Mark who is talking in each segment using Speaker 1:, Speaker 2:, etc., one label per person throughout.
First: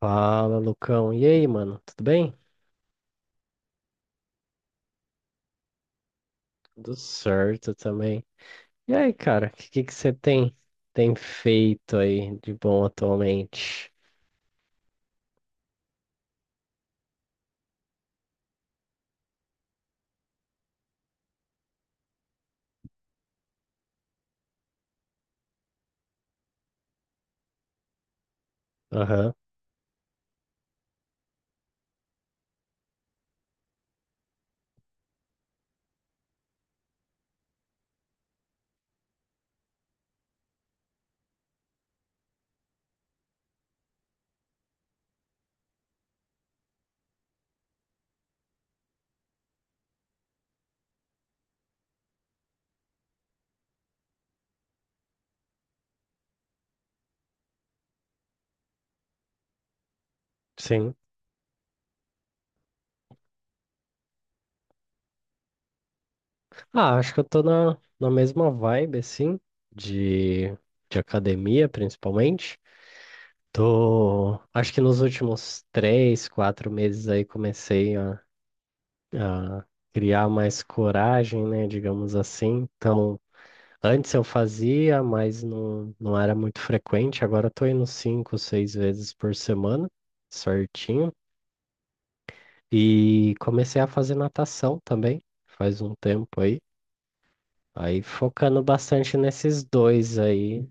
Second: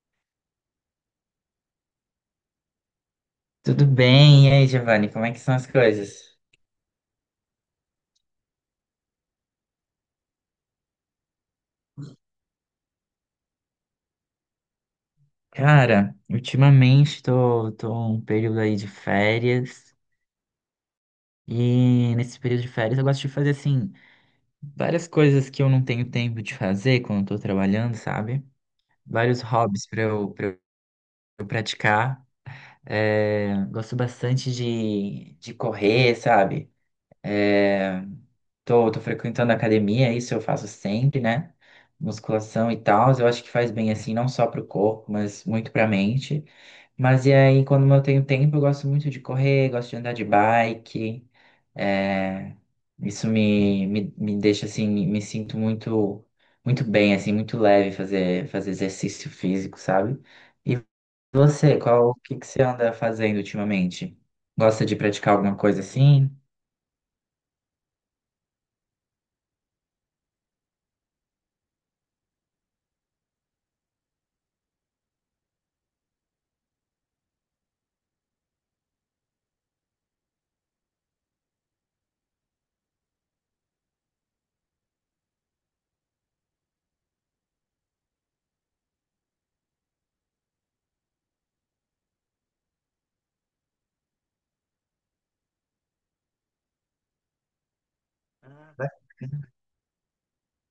Speaker 1: Fala, Lucão. E aí, mano? Tudo bem?
Speaker 2: Tudo bem? E aí, Giovanni, como é que são as coisas?
Speaker 1: Tudo certo também. E aí, cara, o que que você tem feito aí de bom atualmente?
Speaker 2: Cara, ultimamente tô um período aí de férias e nesse período de férias eu gosto de fazer, assim, várias coisas que eu não tenho tempo de fazer quando tô trabalhando, sabe?
Speaker 1: Aham,
Speaker 2: Vários hobbies pra eu praticar. É, gosto bastante de correr, sabe? É, tô frequentando a academia, isso eu faço sempre, né? Musculação e tal, eu acho que faz bem assim, não só pro corpo, mas muito pra mente. Mas e aí, quando eu tenho tempo, eu gosto muito de correr, gosto de andar de bike. É, Isso me deixa assim, me sinto muito bem, assim, muito leve fazer, fazer exercício físico, sabe? E
Speaker 1: sim.
Speaker 2: você, o que que você anda fazendo ultimamente? Gosta de praticar alguma coisa assim?
Speaker 1: Ah, acho que eu tô na mesma vibe, assim, de, de academia, principalmente. Tô, acho que nos últimos três, quatro meses aí comecei a criar mais coragem, né, digamos assim. Então, antes eu fazia, mas não era muito frequente. Agora eu tô indo cinco, seis vezes por semana, certinho. E comecei a fazer natação também, faz um tempo aí. Aí focando
Speaker 2: Ah,
Speaker 1: bastante
Speaker 2: bacana.
Speaker 1: nesses dois aí,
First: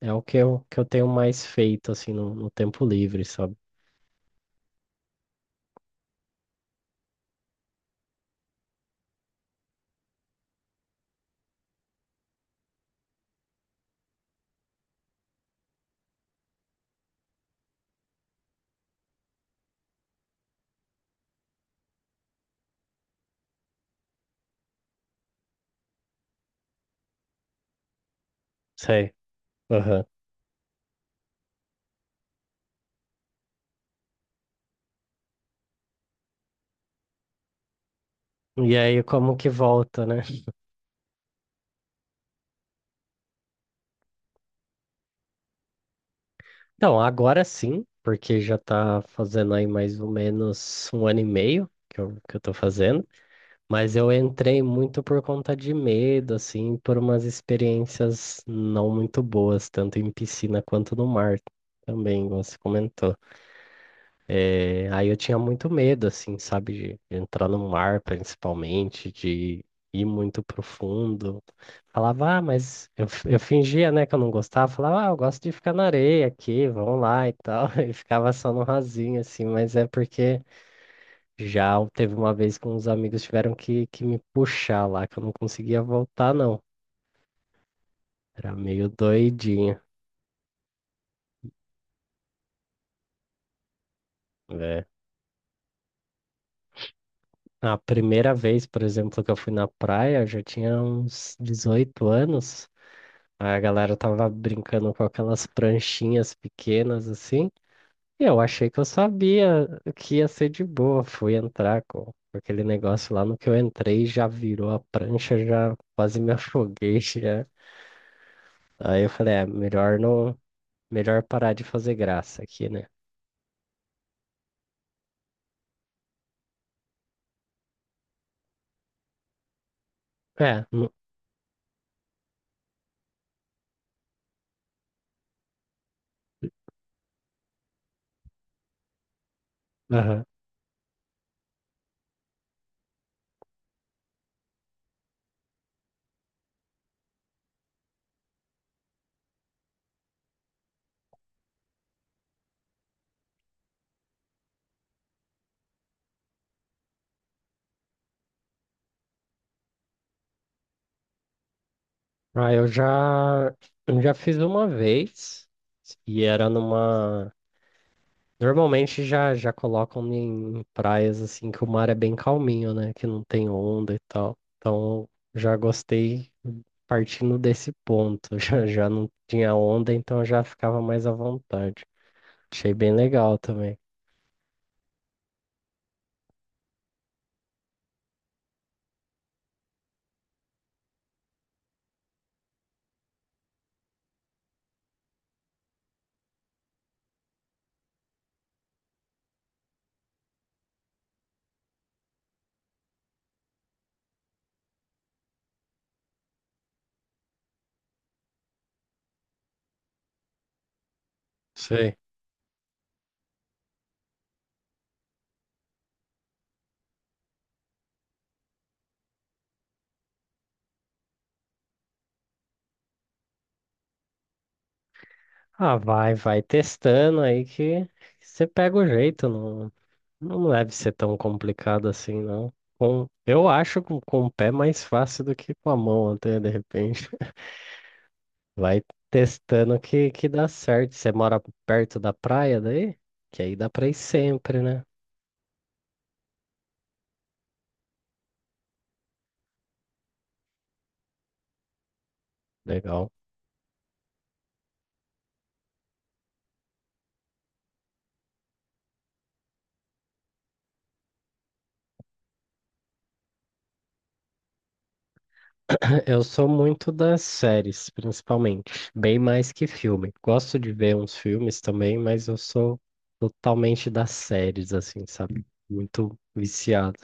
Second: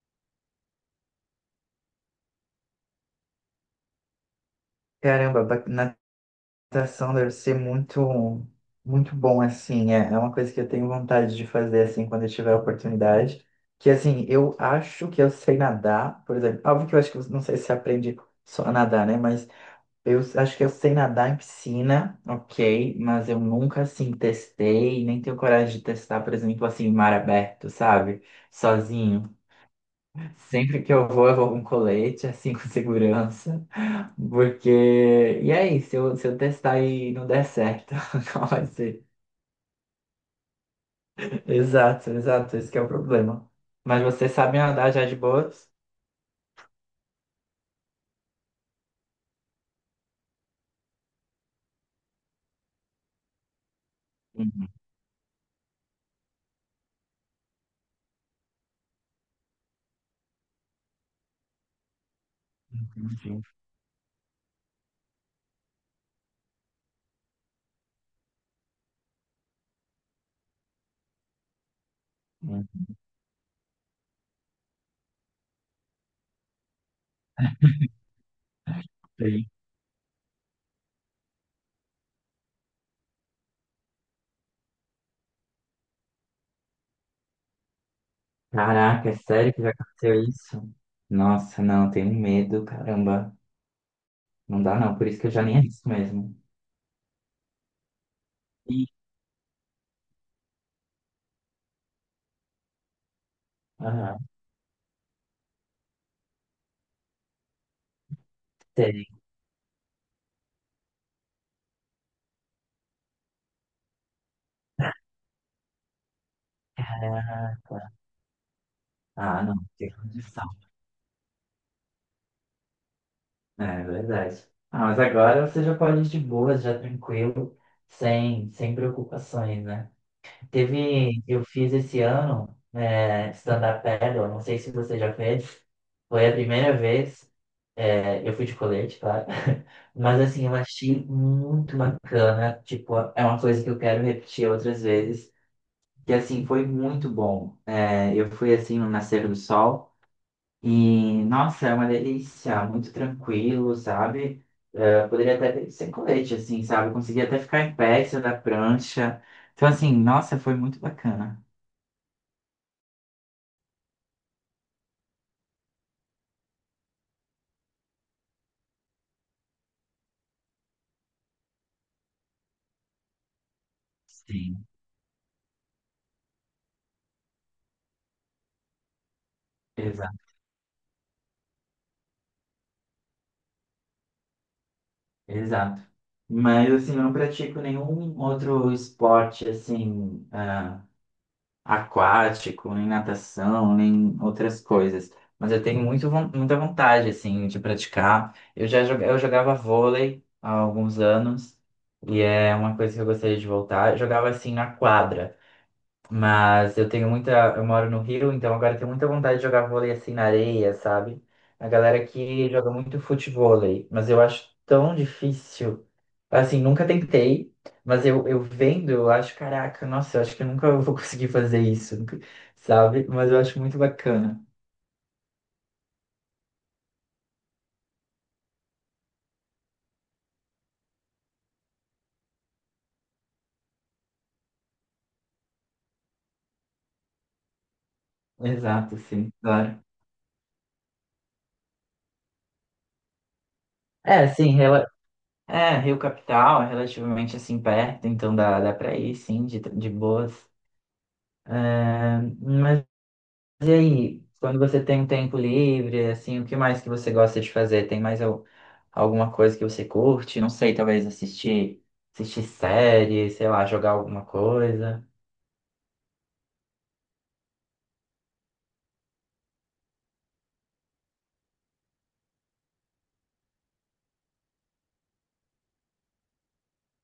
Speaker 1: é o que eu tenho mais feito, assim, no tempo livre, sabe?
Speaker 2: Caramba, natação deve ser muito, muito bom, assim. É é uma coisa que eu tenho vontade de fazer, assim, quando eu tiver a oportunidade. Que, assim, eu acho que eu sei nadar, por exemplo. Óbvio que eu acho que, não sei se você aprende só a nadar, né? Mas eu acho que eu sei nadar em piscina, ok. Mas eu nunca, assim, testei, nem tenho coragem de testar, por exemplo, assim, em mar aberto, sabe?
Speaker 1: Sei.
Speaker 2: Sozinho.
Speaker 1: Aham.
Speaker 2: Sempre que eu vou com colete, assim, com segurança. Porque. E aí, se eu testar e não der certo, qual vai
Speaker 1: E aí
Speaker 2: ser?
Speaker 1: como que volta, né?
Speaker 2: Exato, exato, esse que é o problema. Mas vocês sabem andar já de boas?
Speaker 1: Então, agora sim, porque já tá fazendo aí mais ou menos um ano e meio que eu tô fazendo. Mas eu entrei
Speaker 2: Uhum.
Speaker 1: muito por conta de medo, assim, por umas experiências não muito boas, tanto em piscina quanto no mar também, como você comentou.
Speaker 2: Entendi.
Speaker 1: É, aí eu tinha muito medo, assim, sabe, de entrar no mar, principalmente, de ir muito profundo. Falava, ah, mas eu, eu fingia, né, que eu não gostava. Falava, ah, eu gosto de ficar na areia aqui, vamos lá e tal. E ficava só no rasinho, assim,
Speaker 2: Entendi.
Speaker 1: mas é porque. Já teve uma vez que uns amigos tiveram que me puxar lá, que eu não conseguia voltar, não. Era meio
Speaker 2: Caraca, é sério que já
Speaker 1: doidinho,
Speaker 2: aconteceu isso? Nossa, não, tenho medo, caramba. Não dá
Speaker 1: né?
Speaker 2: não, por isso que eu já nem arrisco mesmo.
Speaker 1: A primeira vez, por
Speaker 2: Ih.
Speaker 1: exemplo, que eu fui na praia, eu já tinha uns 18 anos. Aí a galera
Speaker 2: Aham,
Speaker 1: tava brincando com aquelas pranchinhas pequenas assim. E eu achei que eu
Speaker 2: sei.
Speaker 1: sabia que ia ser de boa. Fui entrar com aquele negócio lá no que eu entrei, já virou a prancha, já quase me afoguei, já.
Speaker 2: Caraca.
Speaker 1: Aí eu falei,
Speaker 2: Ah,
Speaker 1: é,
Speaker 2: não, tem
Speaker 1: melhor não,
Speaker 2: condição.
Speaker 1: melhor parar de fazer graça aqui, né?
Speaker 2: É é verdade. Ah, mas agora você já pode ir de boas, já tranquilo, sem, sem preocupações, né?
Speaker 1: É,
Speaker 2: Teve, eu fiz esse ano é, stand-up paddle, não sei se você já fez, foi a primeira vez, é, eu fui de colete, claro, mas
Speaker 1: aham.
Speaker 2: assim, eu achei muito bacana, tipo, é uma coisa que eu quero repetir outras vezes, que assim, foi muito bom. É, eu fui assim no nascer do sol e, nossa, é uma delícia, muito tranquilo, sabe? É, poderia até ser colete, assim, sabe? Eu consegui até ficar em pé, em cima da prancha, então assim, nossa, foi muito bacana.
Speaker 1: Ah, eu já fiz uma vez e era numa. Normalmente já colocam em praias assim que o mar é bem calminho, né? Que não tem onda e tal.
Speaker 2: Sim,
Speaker 1: Então já gostei partindo desse ponto. Já não tinha onda, então
Speaker 2: exato,
Speaker 1: já ficava mais à vontade. Achei bem legal também.
Speaker 2: exato. Mas assim, eu não pratico nenhum outro esporte assim, ah, aquático, nem natação, nem outras coisas. Mas eu tenho muito, muita vontade assim de praticar. Eu jogava vôlei há alguns anos e é uma coisa que eu gostaria de voltar. Eu jogava assim na quadra. Mas eu tenho muita. Eu moro no Rio, então agora eu tenho muita vontade de jogar vôlei assim na areia, sabe? A
Speaker 1: Sei.
Speaker 2: galera que joga muito futevôlei, mas eu acho tão difícil. Assim, nunca tentei, mas eu vendo, eu acho, caraca, nossa, eu acho que eu nunca vou conseguir fazer isso, nunca- sabe? Mas eu acho muito bacana.
Speaker 1: Ah, vai testando aí que você pega o jeito. Não, não deve ser tão complicado assim, não. Eu acho com o pé mais fácil do que com a mão, até de repente. Vai
Speaker 2: Exato, sim,
Speaker 1: testando
Speaker 2: claro.
Speaker 1: que dá certo. Você mora perto da praia daí? Que aí dá pra ir
Speaker 2: É, sim,
Speaker 1: sempre, né?
Speaker 2: é, Rio Capital é relativamente assim perto, então dá, dá pra ir, sim, de boas. É, mas
Speaker 1: Legal.
Speaker 2: E aí, quando você tem um tempo livre, assim, o que mais que você gosta de fazer? Tem mais alguma coisa que você curte? Não sei, talvez assistir série, sei lá, jogar alguma coisa.
Speaker 1: Eu sou muito das séries, principalmente. Bem mais que filme. Gosto de ver uns filmes também, mas eu sou totalmente das séries, assim, sabe? Muito viciado.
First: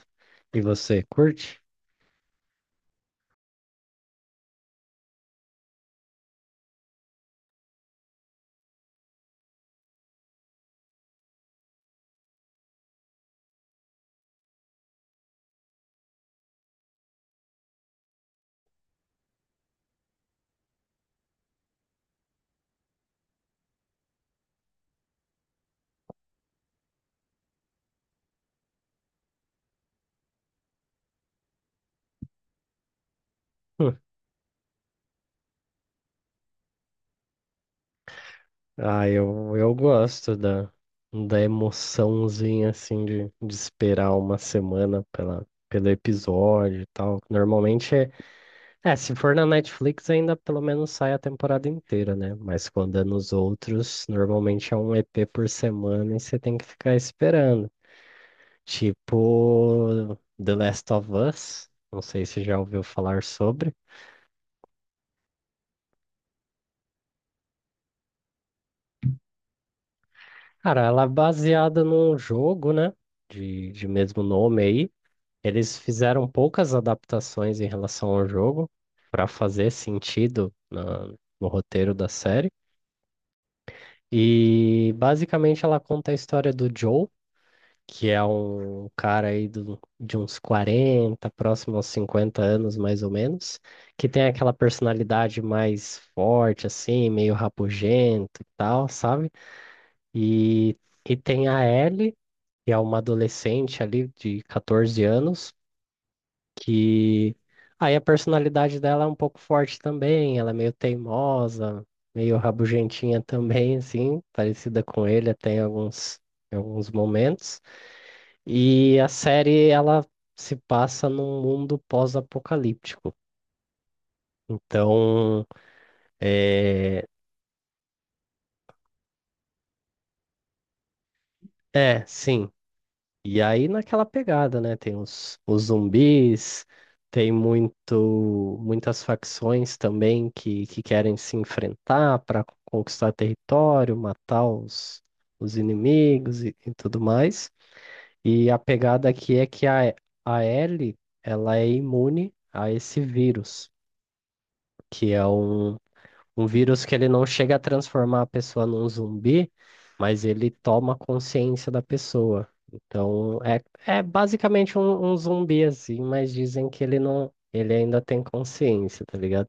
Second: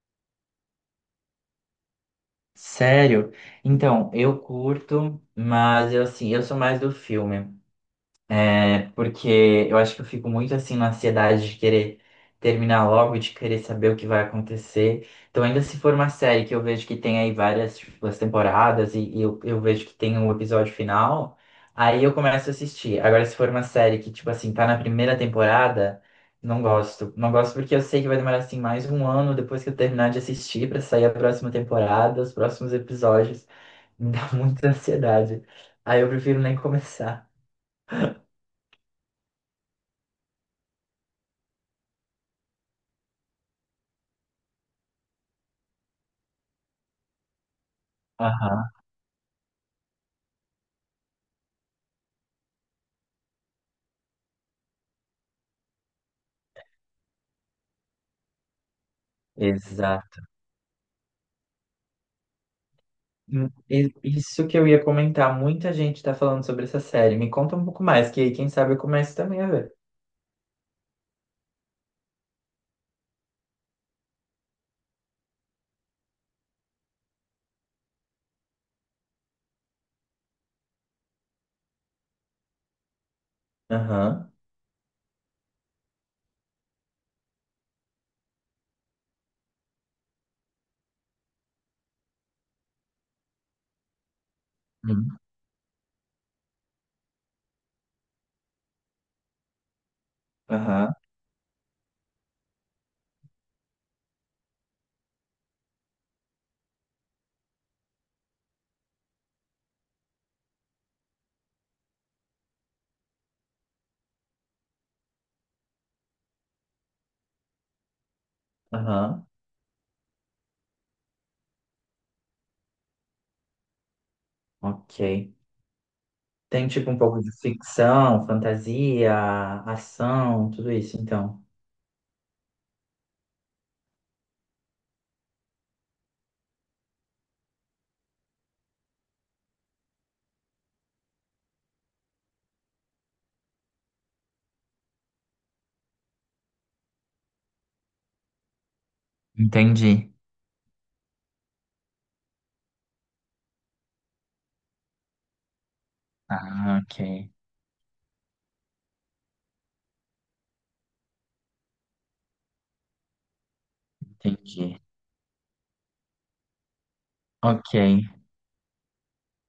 Speaker 1: E você, curte?
Speaker 2: Sério? Então, eu curto, mas eu assim, eu sou mais do filme. É, porque eu acho que eu fico muito assim na ansiedade de querer terminar logo, de querer saber o que vai acontecer. Então, ainda se for uma série que eu vejo que tem aí várias, tipo, as temporadas e eu vejo que tem um episódio final, aí eu começo a assistir. Agora, se for uma série que, tipo assim, tá na primeira temporada, não gosto. Não gosto porque eu sei que vai demorar assim mais um ano depois que eu terminar de assistir pra sair a próxima temporada, os próximos episódios. Me dá muita ansiedade. Aí eu prefiro nem começar.
Speaker 1: Ah, eu gosto da emoçãozinha, assim, de esperar uma semana pela, pelo episódio e tal. Normalmente é, se for na Netflix ainda pelo menos sai a temporada inteira, né? Mas quando é nos outros, normalmente é um EP por semana e você tem que ficar esperando. Tipo
Speaker 2: Exato.
Speaker 1: The Last of Us, não sei se já ouviu falar sobre.
Speaker 2: Isso que eu ia comentar, muita gente tá falando sobre essa série. Me conta um pouco mais, que aí quem sabe eu começo também a ver.
Speaker 1: Cara, ela é baseada num jogo, né? De mesmo nome aí. Eles fizeram poucas adaptações em relação ao jogo para fazer sentido no roteiro da série.
Speaker 2: Aham.
Speaker 1: E basicamente ela conta a história do Joe, que é um cara aí de uns 40, próximo aos 50 anos mais ou menos, que tem aquela
Speaker 2: Hum.
Speaker 1: personalidade mais forte, assim, meio rabugento e tal, sabe? E,
Speaker 2: Aham.
Speaker 1: e tem a Ellie, que é uma adolescente ali de 14 anos que aí a personalidade dela é um pouco forte também, ela é meio teimosa, meio rabugentinha também, assim, parecida com ele até em alguns momentos. E a
Speaker 2: Aham.
Speaker 1: série, ela se passa num mundo pós-apocalíptico.
Speaker 2: Ok.
Speaker 1: Então,
Speaker 2: Tem tipo um
Speaker 1: é,
Speaker 2: pouco de ficção, fantasia, ação, tudo isso, então.
Speaker 1: sim, e aí naquela pegada, né? Tem os zumbis, tem muitas facções também que querem se enfrentar para conquistar território, matar os inimigos e tudo mais. E a pegada aqui é que
Speaker 2: Entendi.
Speaker 1: a Ellie, ela é imune a esse vírus, que é um
Speaker 2: Ah,
Speaker 1: vírus que ele não
Speaker 2: ok.
Speaker 1: chega a transformar a pessoa num zumbi, mas ele toma consciência da pessoa. Então, é
Speaker 2: Entendi.
Speaker 1: basicamente um zumbi assim, mas dizem que ele não, ele
Speaker 2: Ok.
Speaker 1: ainda tem consciência, tá ligado?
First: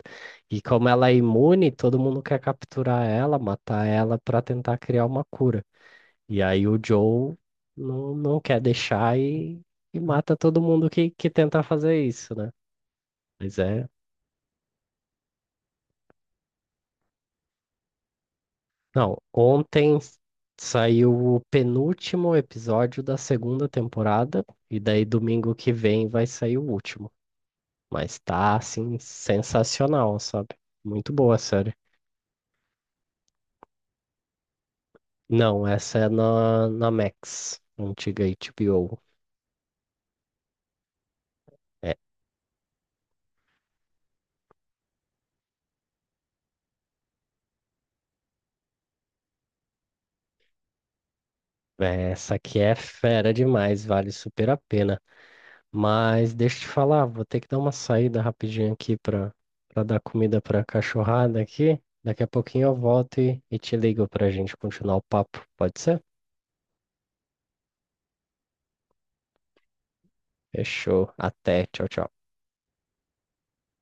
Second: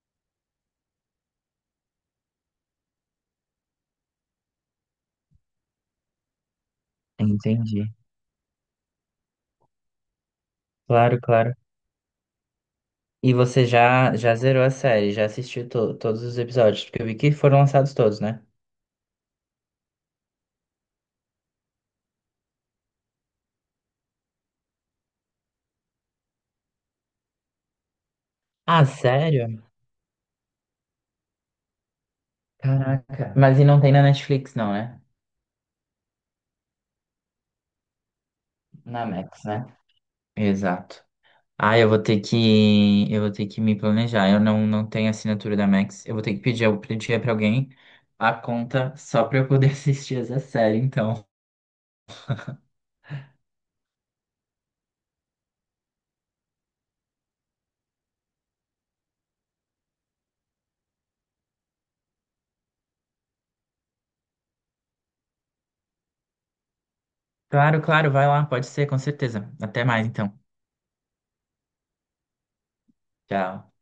Speaker 1: E como ela é imune, todo mundo quer capturar ela, matar ela pra tentar criar uma cura. E aí o Joe
Speaker 2: Entendi.
Speaker 1: não quer deixar e mata todo mundo
Speaker 2: Claro,
Speaker 1: que
Speaker 2: claro.
Speaker 1: tenta fazer isso, né?
Speaker 2: E
Speaker 1: Mas
Speaker 2: você
Speaker 1: é
Speaker 2: já, já zerou a série, já assistiu todos os episódios, porque eu vi que foram lançados todos, né?
Speaker 1: Não, ontem saiu o penúltimo episódio da segunda temporada, e daí domingo que vem vai sair o último. Mas tá,
Speaker 2: Ah,
Speaker 1: assim,
Speaker 2: sério?
Speaker 1: sensacional, sabe? Muito boa a série.
Speaker 2: Caraca. Mas e não tem na Netflix, não, né?
Speaker 1: Não, essa é na Max, antiga HBO.
Speaker 2: Na Max, né? Exato. Ah,
Speaker 1: É,
Speaker 2: eu vou ter que me planejar. Eu não, não tenho assinatura da Max. Eu vou ter que pedir, eu pedir para alguém a conta só para eu poder assistir essa série, então.
Speaker 1: essa aqui é fera demais, vale super a pena. Mas deixa eu te falar, vou ter que dar uma saída rapidinho aqui para dar comida para a cachorrada aqui. Daqui a pouquinho eu volto e te ligo para a gente continuar o papo. Pode ser?
Speaker 2: Claro, claro, vai lá, pode ser, com certeza. Até mais, então.
Speaker 1: Fechou. Até. Tchau, tchau.
Speaker 2: Tchau.